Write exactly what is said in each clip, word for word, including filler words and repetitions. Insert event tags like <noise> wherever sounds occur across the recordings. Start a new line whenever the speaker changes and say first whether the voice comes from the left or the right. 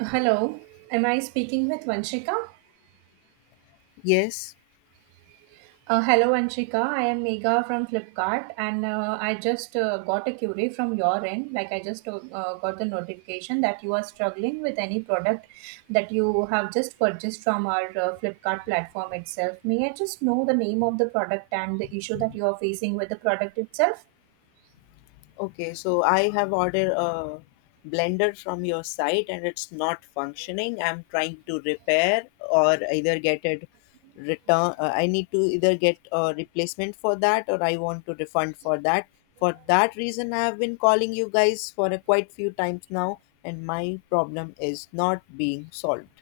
right: Hello, am I speaking with Vanshika?
left: Yes.
right: Uh, hello, Vanshika. I am Mega from Flipkart, and uh, I just uh, got a query from your end. Like, I just uh, uh, got the notification that you are struggling with any product that you have just purchased from our uh, Flipkart platform itself. May I just know the name of the product and the issue that you are facing with the product itself?
left: Okay. So I have ordered a blender from your site and it's not functioning. I'm trying to repair or either get it return. Uh, I need to either get a replacement for that or I want to refund for that. For that reason, I have been calling you guys for a quite few times now, and my problem is not being solved.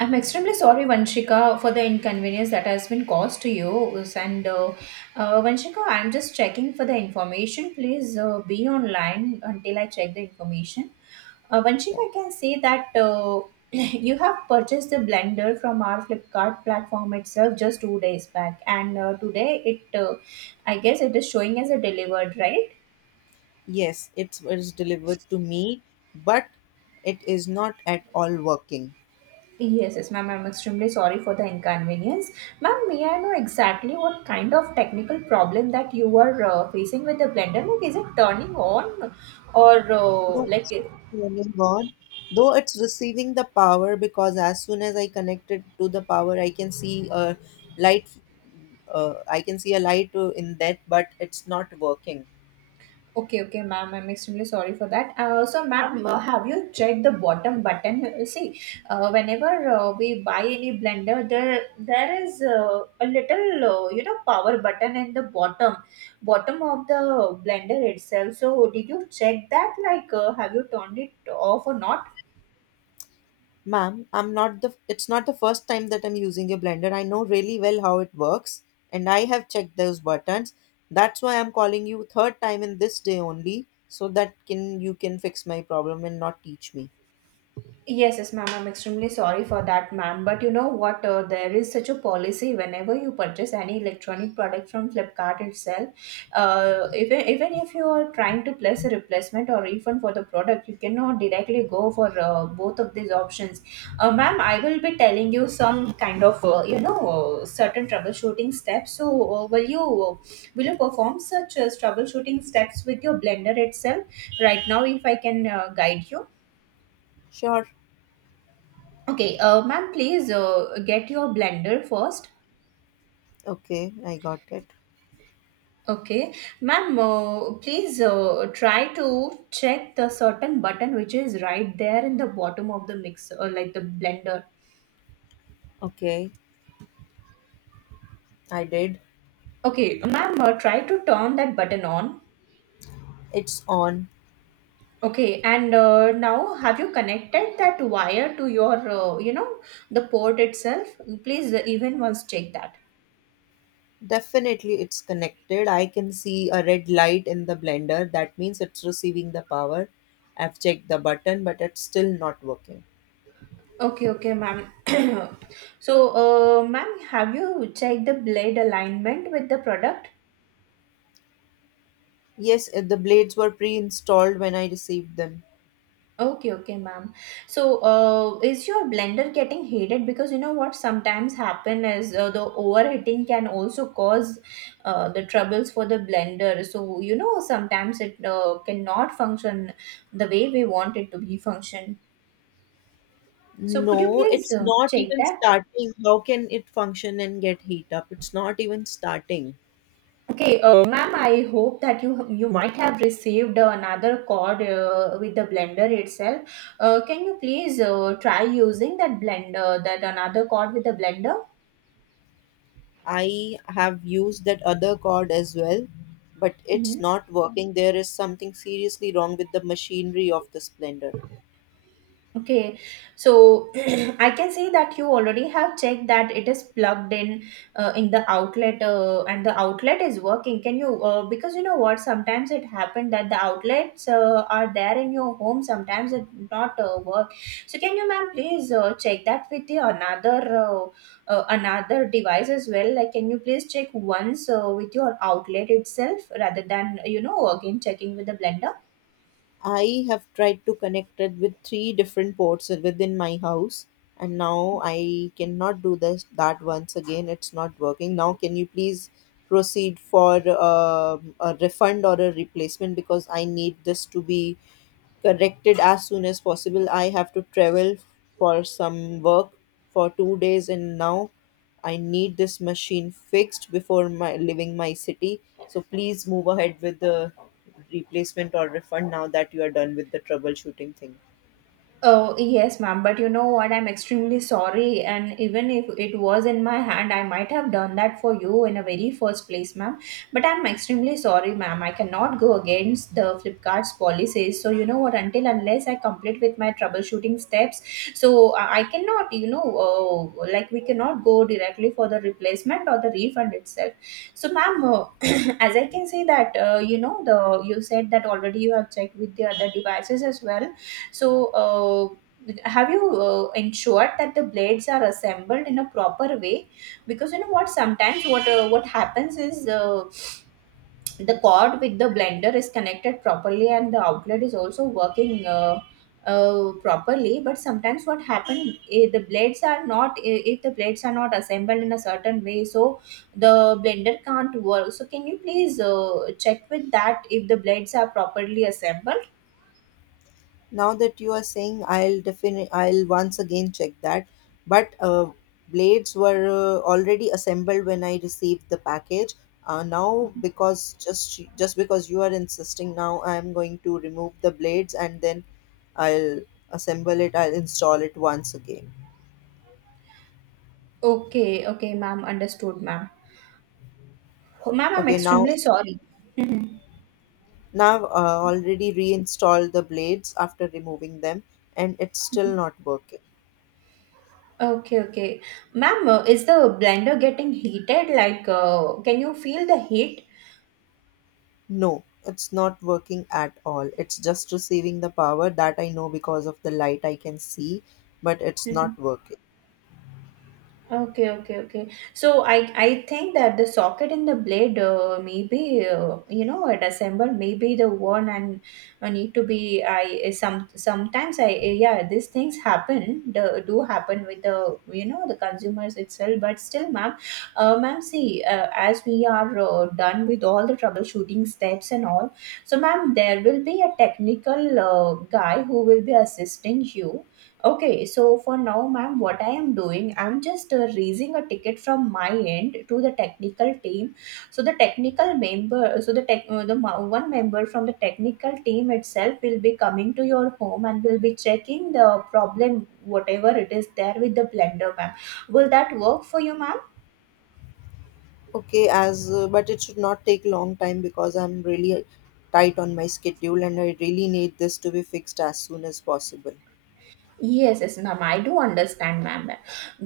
right: I'm extremely sorry, Vanshika, for the inconvenience that has been caused to you. And uh, uh, Vanshika, I'm just checking for the information. Please uh, be online until I check the information. Uh, Vanshika,
left: So
right: I can say that uh, <clears throat> you have purchased the blender from our Flipkart platform itself just two days back, and uh, today it, uh, I guess, it is showing as a delivered, right?
left: yes, it was delivered to me, but it is not at all working.
right: Yes, yes, ma'am. I'm extremely sorry for the inconvenience. Ma'am, may I know exactly what kind of technical problem that you are uh, facing with the blender? Like, is it turning on or uh,
left: No,
right: like.
left: it's not turning on, though it's receiving the power because as soon as I connect it to the power, I can see a light. Uh, I can see a light uh, in that, but it's not working.
right: Okay, okay, ma'am. I'm extremely sorry for that. Uh, so, ma'am, uh, have you checked the bottom button? Uh, See, uh, whenever uh, we buy any blender, there there is uh, a little, uh, you know, power button in the bottom, bottom of the blender itself. So, did you check that? Like, uh, have you turned it off or not?
left: Ma'am, I'm not the. It's not the first time that I'm using a blender. I know really well how it works, and I have checked those buttons. That's why I'm calling you third time in this day only, so that can you can fix my problem and not teach me.
right: Yes, yes, ma'am. I'm extremely sorry for that, ma'am. But you know what? Uh, there is such a policy whenever you purchase any electronic product from Flipkart itself. Uh, even even if you are trying to place a replacement or refund for the product, you cannot directly go for uh, both of these options. Uh, ma'am, I will be telling you some kind of uh, you know uh, certain troubleshooting steps. So uh, will you uh, will you perform such uh, troubleshooting steps with your blender itself right now, if I can uh, guide you?
left: Sure.
right: Okay, uh, ma'am, please uh, get your blender first.
left: Okay, I got it.
right: Okay, ma'am, uh, please uh, try to check the certain button which is right there in the bottom of the mixer, or like the blender.
left: Okay, I did.
right: Okay, ma'am, uh, try to turn that button on.
left: It's on.
right: Okay, and uh, now have you connected that wire to your, uh, you know, the port itself? Please, uh, even once check that.
left: Definitely it's connected. I can see a red light in the blender. That means it's receiving the power. I've checked the button, but it's still not working.
right: Okay, okay, ma'am. <coughs> <clears throat> so, uh, ma'am, have you checked the blade alignment with the product?
left: Yes, uh, the blades were pre installed when I received them.
right: Okay, okay, ma'am. So, uh, is your blender getting heated? Because you know what sometimes happen is uh, the overheating can also cause uh, the troubles for the blender. So, you know, sometimes it uh, cannot function the way we want it to be function. So, could you
left: No,
right: please
left: it's
right: uh,
left: not
right: check
left: even
right: that?
left: starting. How can it function and get heat up? It's not even starting.
right: Okay, uh, ma'am, I hope that you you might have received another cord uh, with the blender itself. Uh, can you please uh, try using that blender, that another cord with the blender?
left: I have used that other cord as well, but it's
right: Mhm.
left: not working. There is something seriously wrong with the machinery of this blender.
right: Okay, so <clears throat> I can see that you already have checked that it is plugged in uh, in the outlet uh, and the outlet is working. Can you, uh, because you know what, sometimes it happened that the outlets uh, are there in your home, sometimes it not uh, work. So can you, ma'am, please uh, check that with the another uh, uh, another device as well? Like, can you please check once uh, with your outlet itself rather than, you know, again checking with the blender?
left: I have tried to connect it with three different ports within my house, and now I cannot do this that once again. It's not working. Now, can you please proceed for um a refund or a replacement because I need this to be corrected as soon as possible. I have to travel for some work for two days, and now I need this machine fixed before my leaving my city. So please move ahead with the replacement or refund now that you are done with the troubleshooting thing.
right: Oh, yes, ma'am, but you know what? I'm extremely sorry. And even if it was in my hand, I might have done that for you in a very first place, ma'am. But I'm extremely sorry, ma'am. I cannot go against the Flipkart's policies. So, you know what? Until unless I complete with my troubleshooting steps, so I I cannot, you know, uh, like we cannot go directly for the replacement or the refund itself. So, ma'am, uh, <clears throat> as I can say that uh, you know the you said that already you have checked with the other devices as well, so uh, have you uh, ensured that the blades are assembled in a proper way, because you know what sometimes what uh, what happens is, uh, the cord with the blender is connected properly and the outlet is also working uh, uh, properly, but sometimes what happens, the blades are not eh, if the blades are not assembled in a certain way, so the blender can't work. So can you please uh, check with that if the blades are properly assembled?
left: Now that you are saying, I'll definitely, I'll once again check that. But uh, blades were uh, already assembled when I received the package. Uh, now, because just just because you are insisting, now I'm going to remove the blades and then I'll assemble it. I'll install it once again.
right: Okay, okay, ma'am, understood, ma'am. Ma'am, I'm
left: Okay, now
right: extremely sorry. Mhm.
left: now uh, already reinstalled the blades after removing them, and it's still not working.
right: Okay, okay, ma'am, uh, is the blender getting heated? Like uh, can you feel the heat?
left: No, it's not working at all. It's just receiving the power that I know because of the light I can see, but it's not
right: <laughs>
left: working.
right: Okay, okay, okay. So I I think that the socket in the blade uh, maybe uh, you know it assembled maybe the one and uh, need to be, I some sometimes I, yeah, these things happen, the, do happen with the, you know, the consumers itself, but still, ma'am, uh, ma'am, see, uh, as we are uh, done with all the troubleshooting steps and all, so ma'am there will be a technical uh, guy who will be assisting you. Okay, so for now, ma'am, what I am doing, I'm just uh, raising a ticket from my end to the technical team. So the technical member, so the tech, uh, the ma- one member from the technical team itself will be coming to your home and will be checking the problem, whatever it is there with the blender, ma'am. Will that work for you, ma'am?
left: Okay, as uh, but it should not take long time because I'm really tight on my schedule and I really need this to be fixed as soon as possible.
right: Yes, yes, ma'am. I do understand, ma'am,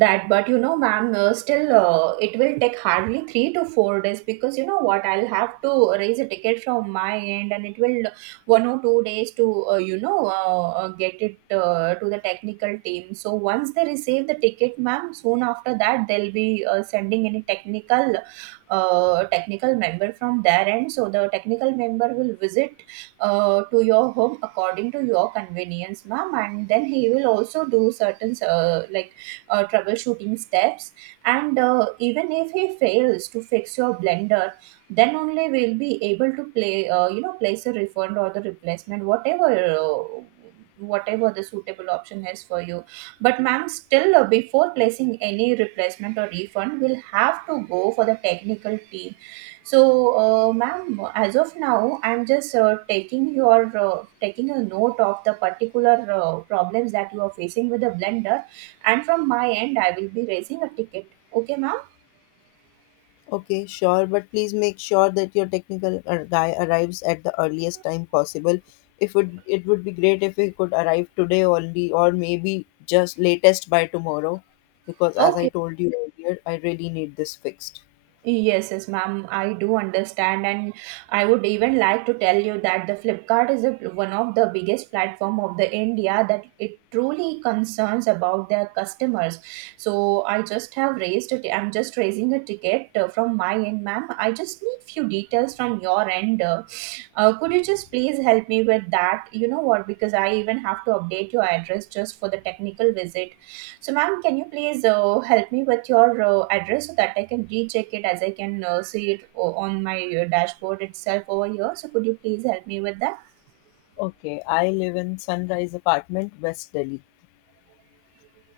right: that. But you know, ma'am, uh, still, uh, it will take hardly three to four days, because you know what? I'll have to raise a ticket from my end, and it will uh, one or two days to uh, you know uh, uh, get it uh, to the technical team. So once they receive the ticket, ma'am, soon after that they'll be uh, sending any technical, uh, technical member from their end. So the technical member will visit uh, to your home according to your convenience, ma'am, and then he will also do certain uh, like uh, troubleshooting steps, and uh, even if he fails to fix your blender, then only we'll be able to play uh, you know place a refund or the replacement, whatever uh, whatever the suitable option is for you. But ma'am still, uh, before placing any replacement or refund we'll have to go for the technical team. So, uh, ma'am, as of now, I'm just uh, taking your uh, taking a note of the particular uh, problems that you are facing with the blender, and from my end, I will be raising a ticket. Okay, ma'am.
left: Okay, sure, but please make sure that your technical uh, guy arrives at the earliest time possible. If it, it would be great if he could arrive today only, or maybe just latest by tomorrow, because as I
right: Okay.
left: told you earlier, I really need this fixed.
right: Yes, yes, ma'am. I do understand, and I would even like to tell you that the Flipkart is a, one of the biggest platform of the India, that it truly concerns about their customers. So I just have raised it. I'm just raising a ticket uh, from my end, ma'am. I just need few details from your end. Uh, uh, could you just please help me with that? You know what? Because I even have to update your address just for the technical visit. So, ma'am, can you please uh, help me with your uh, address so that I can recheck it, as I can uh, see it o- on my uh, dashboard itself over here? So, could you please help me with that?
left: Okay, I live in Sunrise Apartment, West Delhi.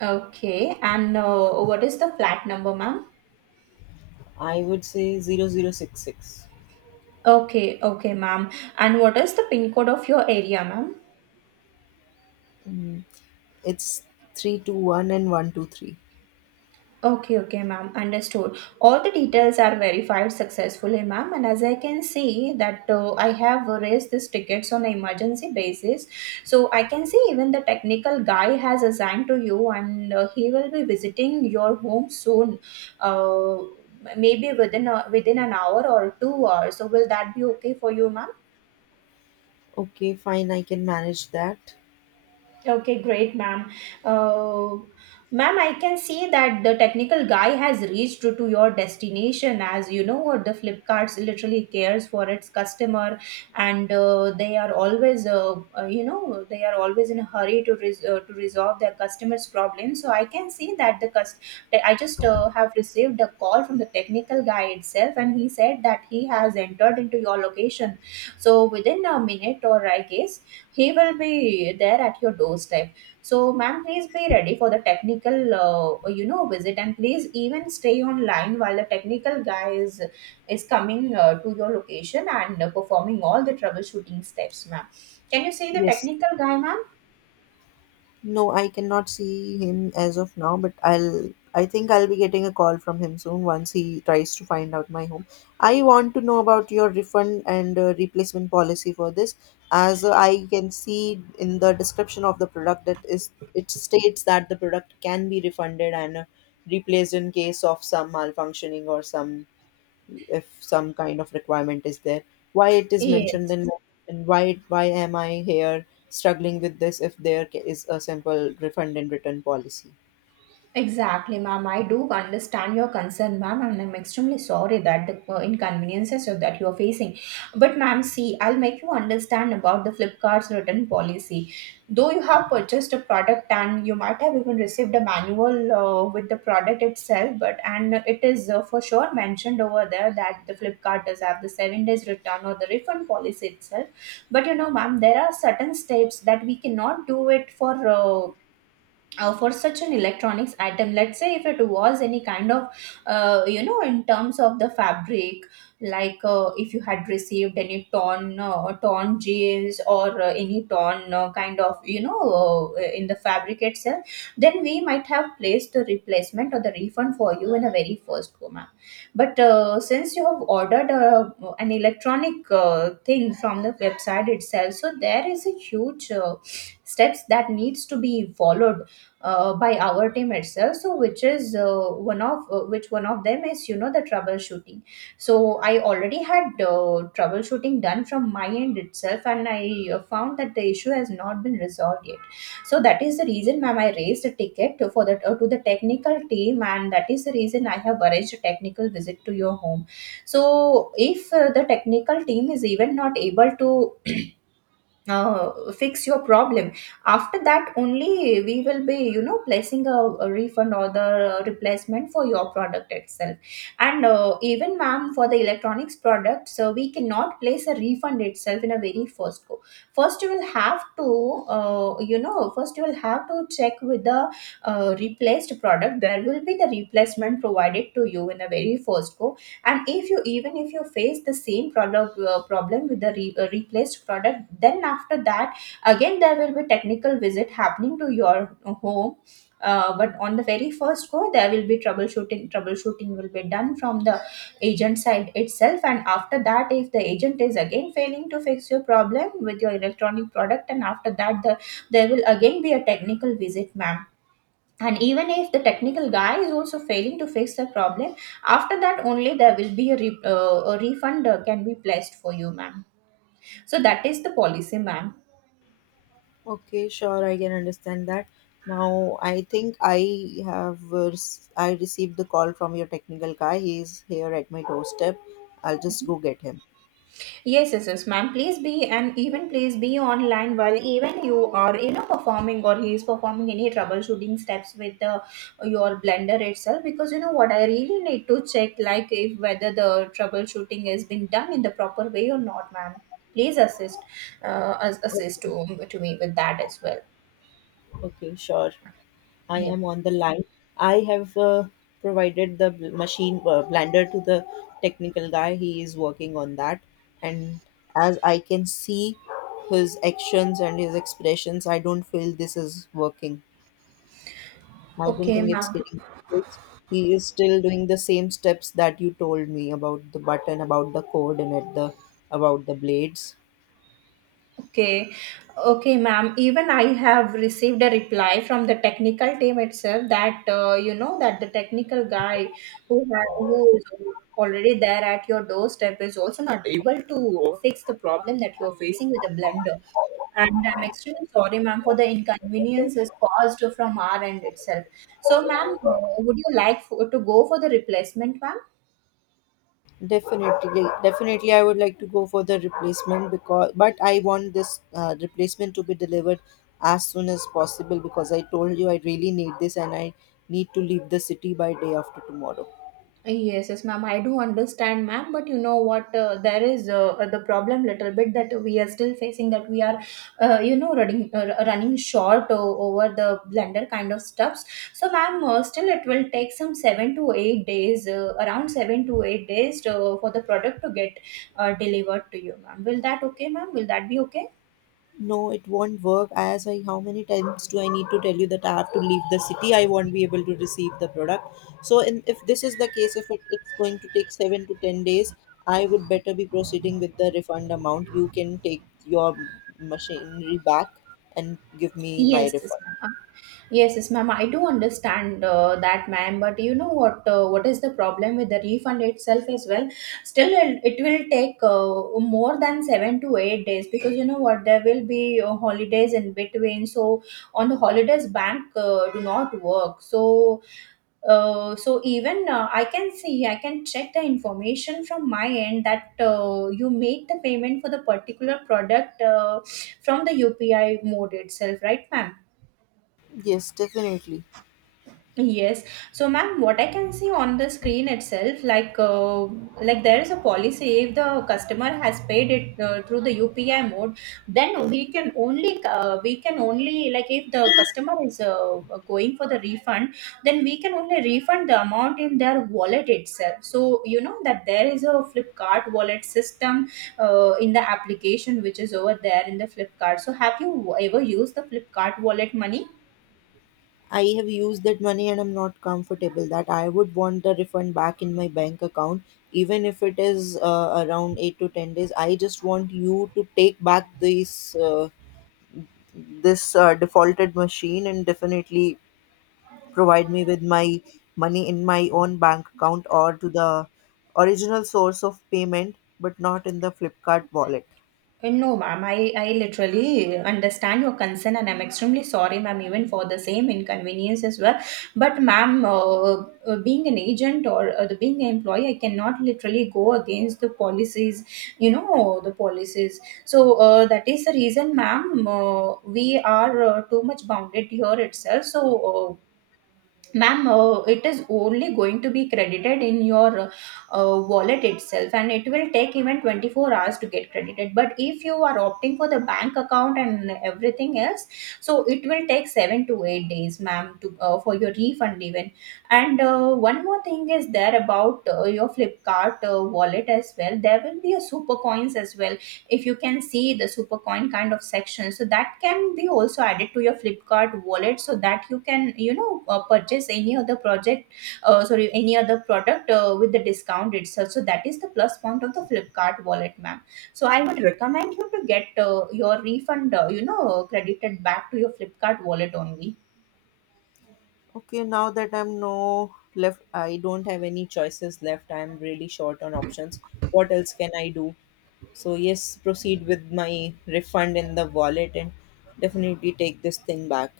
right: Okay, and uh, what is the flat number, ma'am?
left: I would say zero zero six six.
right: Okay, okay, ma'am. And what is the pin code of your area, ma'am?
left: Mm, it's three two one and one two three.
right: Okay, okay, ma'am. Understood. All the details are verified successfully, ma'am. And as I can see that uh, I have raised these tickets on an emergency basis, so I can see even the technical guy has assigned to you, and uh, he will be visiting your home soon. Uh, Maybe within a, within an hour or two hours. So will that be okay for you, ma'am?
left: Okay, fine, I can manage that.
right: Okay, great, ma'am. Uh, Ma'am, I can see that the technical guy has reached to your destination. As you know, the Flipkarts literally cares for its customer, and uh, they are always, uh, uh, you know, they are always in a hurry to res- uh, to resolve their customers' problems. So I can see that the cust- I just uh, have received a call from the technical guy itself, and he said that he has entered into your location. So within a minute, or I guess he will be there at your doorstep. So, ma'am, please be ready for the technical, uh, you know, visit, and please even stay online while the technical guy is is coming uh, to your location and uh, performing all the troubleshooting steps, ma'am. Can you see the
left: Yes,
right: technical guy, ma'am?
left: no, I cannot see him as of now, but I'll I think I'll be getting a call from him soon once he tries to find out my home. I want to know about your refund and uh, replacement policy for this, as uh, I can see in the description of the product that is it states that the product can be refunded and uh, replaced in case of some malfunctioning or some if some kind of requirement is there, why it is mentioned
right: Yes.
left: in. And why why am I here struggling with this if there ca- is a simple refund and return policy?
right: Exactly, ma'am. I do understand your concern, ma'am, and I'm extremely sorry that the uh, inconveniences are- that you're facing. But, ma'am, see, I'll make you understand about the Flipkart's return policy. Though you have purchased a product and you might have even received a manual uh, with the product itself, but and it is uh, for sure mentioned over there that the Flipkart does have the seven days return or the refund policy itself. But you know, ma'am, there are certain steps that we cannot do it for uh, uh, for such an electronics item, let's say if it was any kind of uh, you know in terms of the fabric, like uh, if you had received any torn uh, torn jeans or uh, any torn uh, kind of you know uh, in the fabric itself, then we might have placed the replacement or the refund for you in a very first go, ma'am. But uh, since you have ordered uh, an electronic uh, thing from the website itself, so there is a huge uh, steps that needs to be followed uh, by our team itself, so which is uh, one of uh, which one of them is you know the troubleshooting. So I already had uh, troubleshooting done from my end itself, and I uh, found that the issue has not been resolved yet. So that is the reason, ma'am, I raised a ticket to- for that uh, to the technical team, and that is the reason I have arranged a technical visit to your home. So if uh, the technical team is even not able to uh, fix your problem, after that only we will be you know placing a, a refund or the replacement for your product itself. And uh, even, ma'am, for the electronics product, so we cannot place a refund itself in a very first go. first you will have to uh, you know first you will have to check with the uh, replaced product. There will be the replacement provided to you in a very first go, and if you even if you face the same product uh, problem with the re- uh, replaced product, then after that again there will be technical visit happening to your home. Uh, but on the very first go there will be troubleshooting. Troubleshooting will be done from the agent side itself, and after that if the agent is again failing to fix your problem with your electronic product, and after that the, there will again be a technical visit, ma'am. And even if the technical guy is also failing to fix the problem, after that only there will be a, re- uh, a refund uh, can be placed for you, ma'am. So that is the policy, ma'am.
left: Okay, sure, I can understand that. Now I think i have uh, rec- i received the call from your technical guy. He's here at my doorstep. I'll just go get him.
right: Yes, yes, yes, ma'am, please be and even please be online while even you are you know performing, or he is performing, any troubleshooting steps with the, your blender itself, because you know what, I really need to check like if whether the troubleshooting is being done in the proper way or not, ma'am. Please assist, uh, as-
left: O-
right: assist to, to me with that as well.
left: okay, sure, I
right: Yeah.
left: am on the line. I have uh, provided the bl- machine uh, blender to the technical guy. He is working on that. And as I can see his actions and his expressions, I don't feel this is working. I don't
right: Okay,
left: think it's
right: ma'am.
left: getting fixed. He is still doing the same steps that you told me about the button, about the cord, and at the about the blades.
right: Okay. Okay, ma'am. Even I have received a reply from the technical team itself that uh, you know that the technical guy who ha- who is already there at your doorstep is also not able to fix the problem that you're facing with the blender. And I'm extremely sorry, ma'am, for the inconveniences caused from our end itself. So, ma'am, uh, would you like for, to go for the replacement, ma'am?
left: Definitely, definitely, I would like to go for the replacement because, but I want this uh, replacement to be delivered as soon as possible because I told you I really need this and I need to leave the city by day after tomorrow.
right: Yes, yes, ma'am. I do understand, ma'am. But you know what? Uh, there is uh, uh, the problem, little bit, that we are still facing. That we are, uh, you know, running uh, running short uh, over the blender kind of stuffs. So, ma'am, uh, still it will take some seven to eight days, uh, around seven to eight days, to, for the product to get uh, delivered to you, ma'am. Will that okay, ma'am? Will that be okay?
left: No, it won't work. As I, how many times do I need to tell you that I have to leave the city? I won't be able to receive the product. So, in, if this is the case, if it, it's going to take seven to ten days, I would better be proceeding with the refund amount. You can take your machinery back and give me my
right: Yes, yes,
left: refund.
right: ma'am. Yes, yes, ma'am. I do understand uh, that, ma'am. But you know what? Uh, what is the problem with the refund itself as well? Still, it it will take uh, more than seven to eight days, because you know what? There will be uh, holidays in between. So on the holidays, bank uh, do not work. So uh, so even uh, I can see, I can check the information from my end that uh, you made the payment for the particular product uh, from the U P I mode itself, right, ma'am?
left: Yes, definitely.
right: Yes. So, ma'am, what I can see on the screen itself, like uh, like there is a policy. If the customer has paid it uh, through the U P I mode, then we can only uh, we can only, like, if the customer is uh, going for the refund, then we can only refund the amount in their wallet itself. So you know that there is a Flipkart wallet system uh, in the application, which is over there in the Flipkart. So have you ever used the Flipkart wallet money?
left: I have used that money and I'm not comfortable that I would want the refund back in my bank account, even if it is uh, around eight to ten days. I just want you to take back this uh, this uh, defaulted machine and definitely provide me with my money in my own bank account or to the original source of payment, but not in the Flipkart wallet.
right: Uh, No, ma'am, I, I literally understand your concern, and I'm extremely sorry, ma'am, even for the same inconvenience as well. But, ma'am, uh, uh, being an agent, or uh, the, being an employee, I cannot literally go against the policies, you know, the policies. So, uh, that is the reason, ma'am, uh, we are uh, too much bounded here itself. So, uh, ma'am, uh, it is only going to be credited in your uh, wallet itself, and it will take even twenty-four hours to get credited. But if you are opting for the bank account and everything else, so it will take seven to eight days, ma'am, to uh, for your refund even. And uh, one more thing is there about uh, your Flipkart uh, wallet as well. There will be a super coins as well. If you can see the supercoin kind of section, so that can be also added to your Flipkart wallet, so that you can you know uh, purchase any other project, uh, sorry, any other product uh, with the discount itself. So that is the plus point of the Flipkart wallet, ma'am. So I would recommend you to get uh, your refund uh, you know credited back to your Flipkart wallet only.
left: Okay, now that I'm no left, I don't have any choices left. I'm really short on options. What else can I do? So yes, proceed with my refund in the wallet and definitely take this thing back.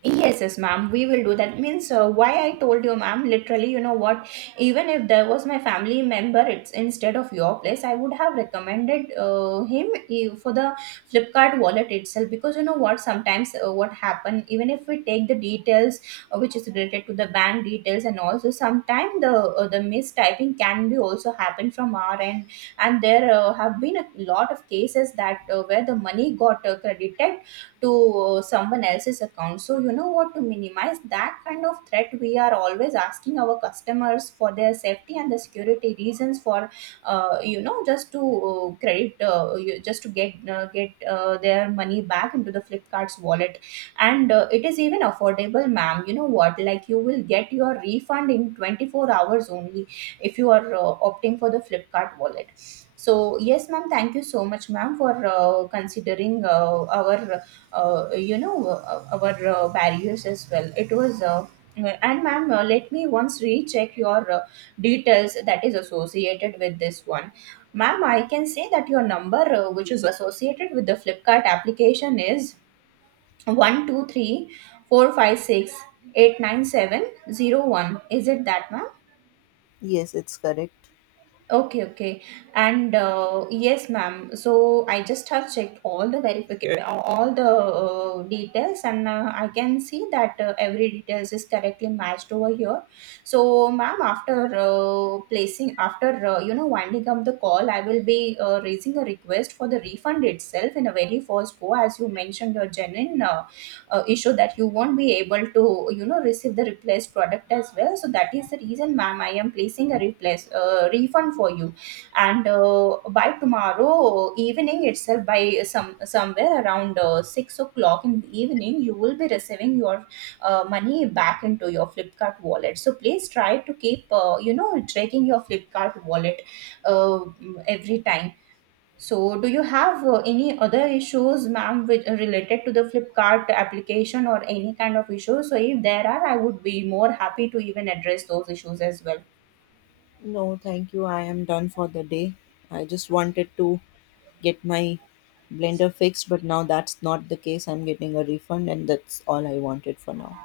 right: Yes, yes, ma'am. We will do that. Means, uh, why I told you, ma'am. Literally, you know what? Even if there was my family member, it's instead of your place, I would have recommended uh, him eh, for the Flipkart wallet itself. Because you know what? Sometimes uh, what happen, even if we take the details uh, which is related to the bank details, and also sometimes the uh, the mistyping can be also happen from our end. And there uh, have been a lot of cases that uh, where the money got uh, credited to uh, someone else's account. So you know what, to minimize that kind of threat, we are always asking our customers for their safety and the security reasons for, uh, you know just to uh, credit, uh, you- just to get uh, get uh, their money back into the Flipkart's wallet. And uh, it is even affordable, ma'am. You know what, like, you will get your refund in twenty-four hours only, if you are uh, opting for the Flipkart wallet. So, yes, ma'am, thank you so much, ma'am, for uh, considering uh, our uh, you know, uh, our uh, barriers as well. It was. Uh, and, ma'am, uh, let me once recheck your uh, details that is associated with this one. Ma'am, I can say that your number, uh, which is associated with the Flipkart application, is one two three four five six eight nine seven zero one. Is it that, ma'am?
left: Yes, it's correct.
right: Okay, okay. And uh, yes, ma'am. So I just have checked all the verification, all the uh, details, and uh, I can see that uh, every details is correctly matched over here. So, ma'am, after uh, placing, after uh, you know winding up the call, I will be uh, raising a request for the refund itself in a very first go, as you mentioned your genuine uh, uh, issue that you won't be able to you know receive the replaced product as well. So that is the reason, ma'am, I am placing a replace uh, refund for you. And uh, by tomorrow evening itself, by some somewhere around uh, six o'clock in the evening, you will be receiving your uh, money back into your Flipkart wallet. So please try to keep uh, you know checking your Flipkart wallet uh, every time. So, do you have uh, any other issues, ma'am, which are related to the Flipkart application or any kind of issues? So, if there are, I would be more happy to even address those issues as well.
left: No, thank you. I am done for the day. I just wanted to get my blender fixed, but now that's not the case. I'm getting a refund, and that's all I wanted for now.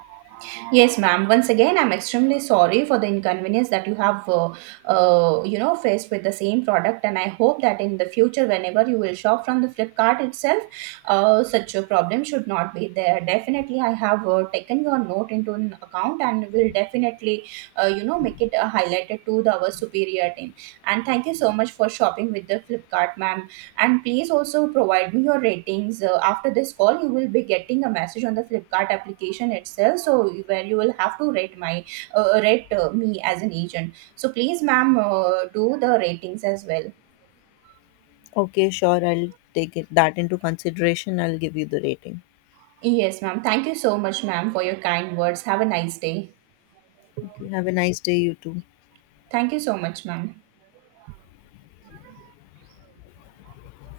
right: Yes, ma'am. Once again, I'm extremely sorry for the inconvenience that you have, uh, uh, you know, faced with the same product. And I hope that in the future, whenever you will shop from the Flipkart itself, uh, such a problem should not be there. Definitely, I have uh, taken your note into an account, and will definitely, uh, you know, make it uh, highlighted to the, our superior team. And thank you so much for shopping with the Flipkart, ma'am. And please also provide me your ratings. Uh, after this call, you will be getting a message on the Flipkart application itself, so where you will have to rate my uh, rate uh, me as an agent. So please, ma'am, uh, do the ratings as well.
left: Okay, sure. I'll take it that into consideration. I'll give you the rating.
right: Yes, ma'am. Thank you so much, ma'am, for your kind words. Have a nice day.
left: Okay, have a nice day, you too.
right: Thank you so much, ma'am.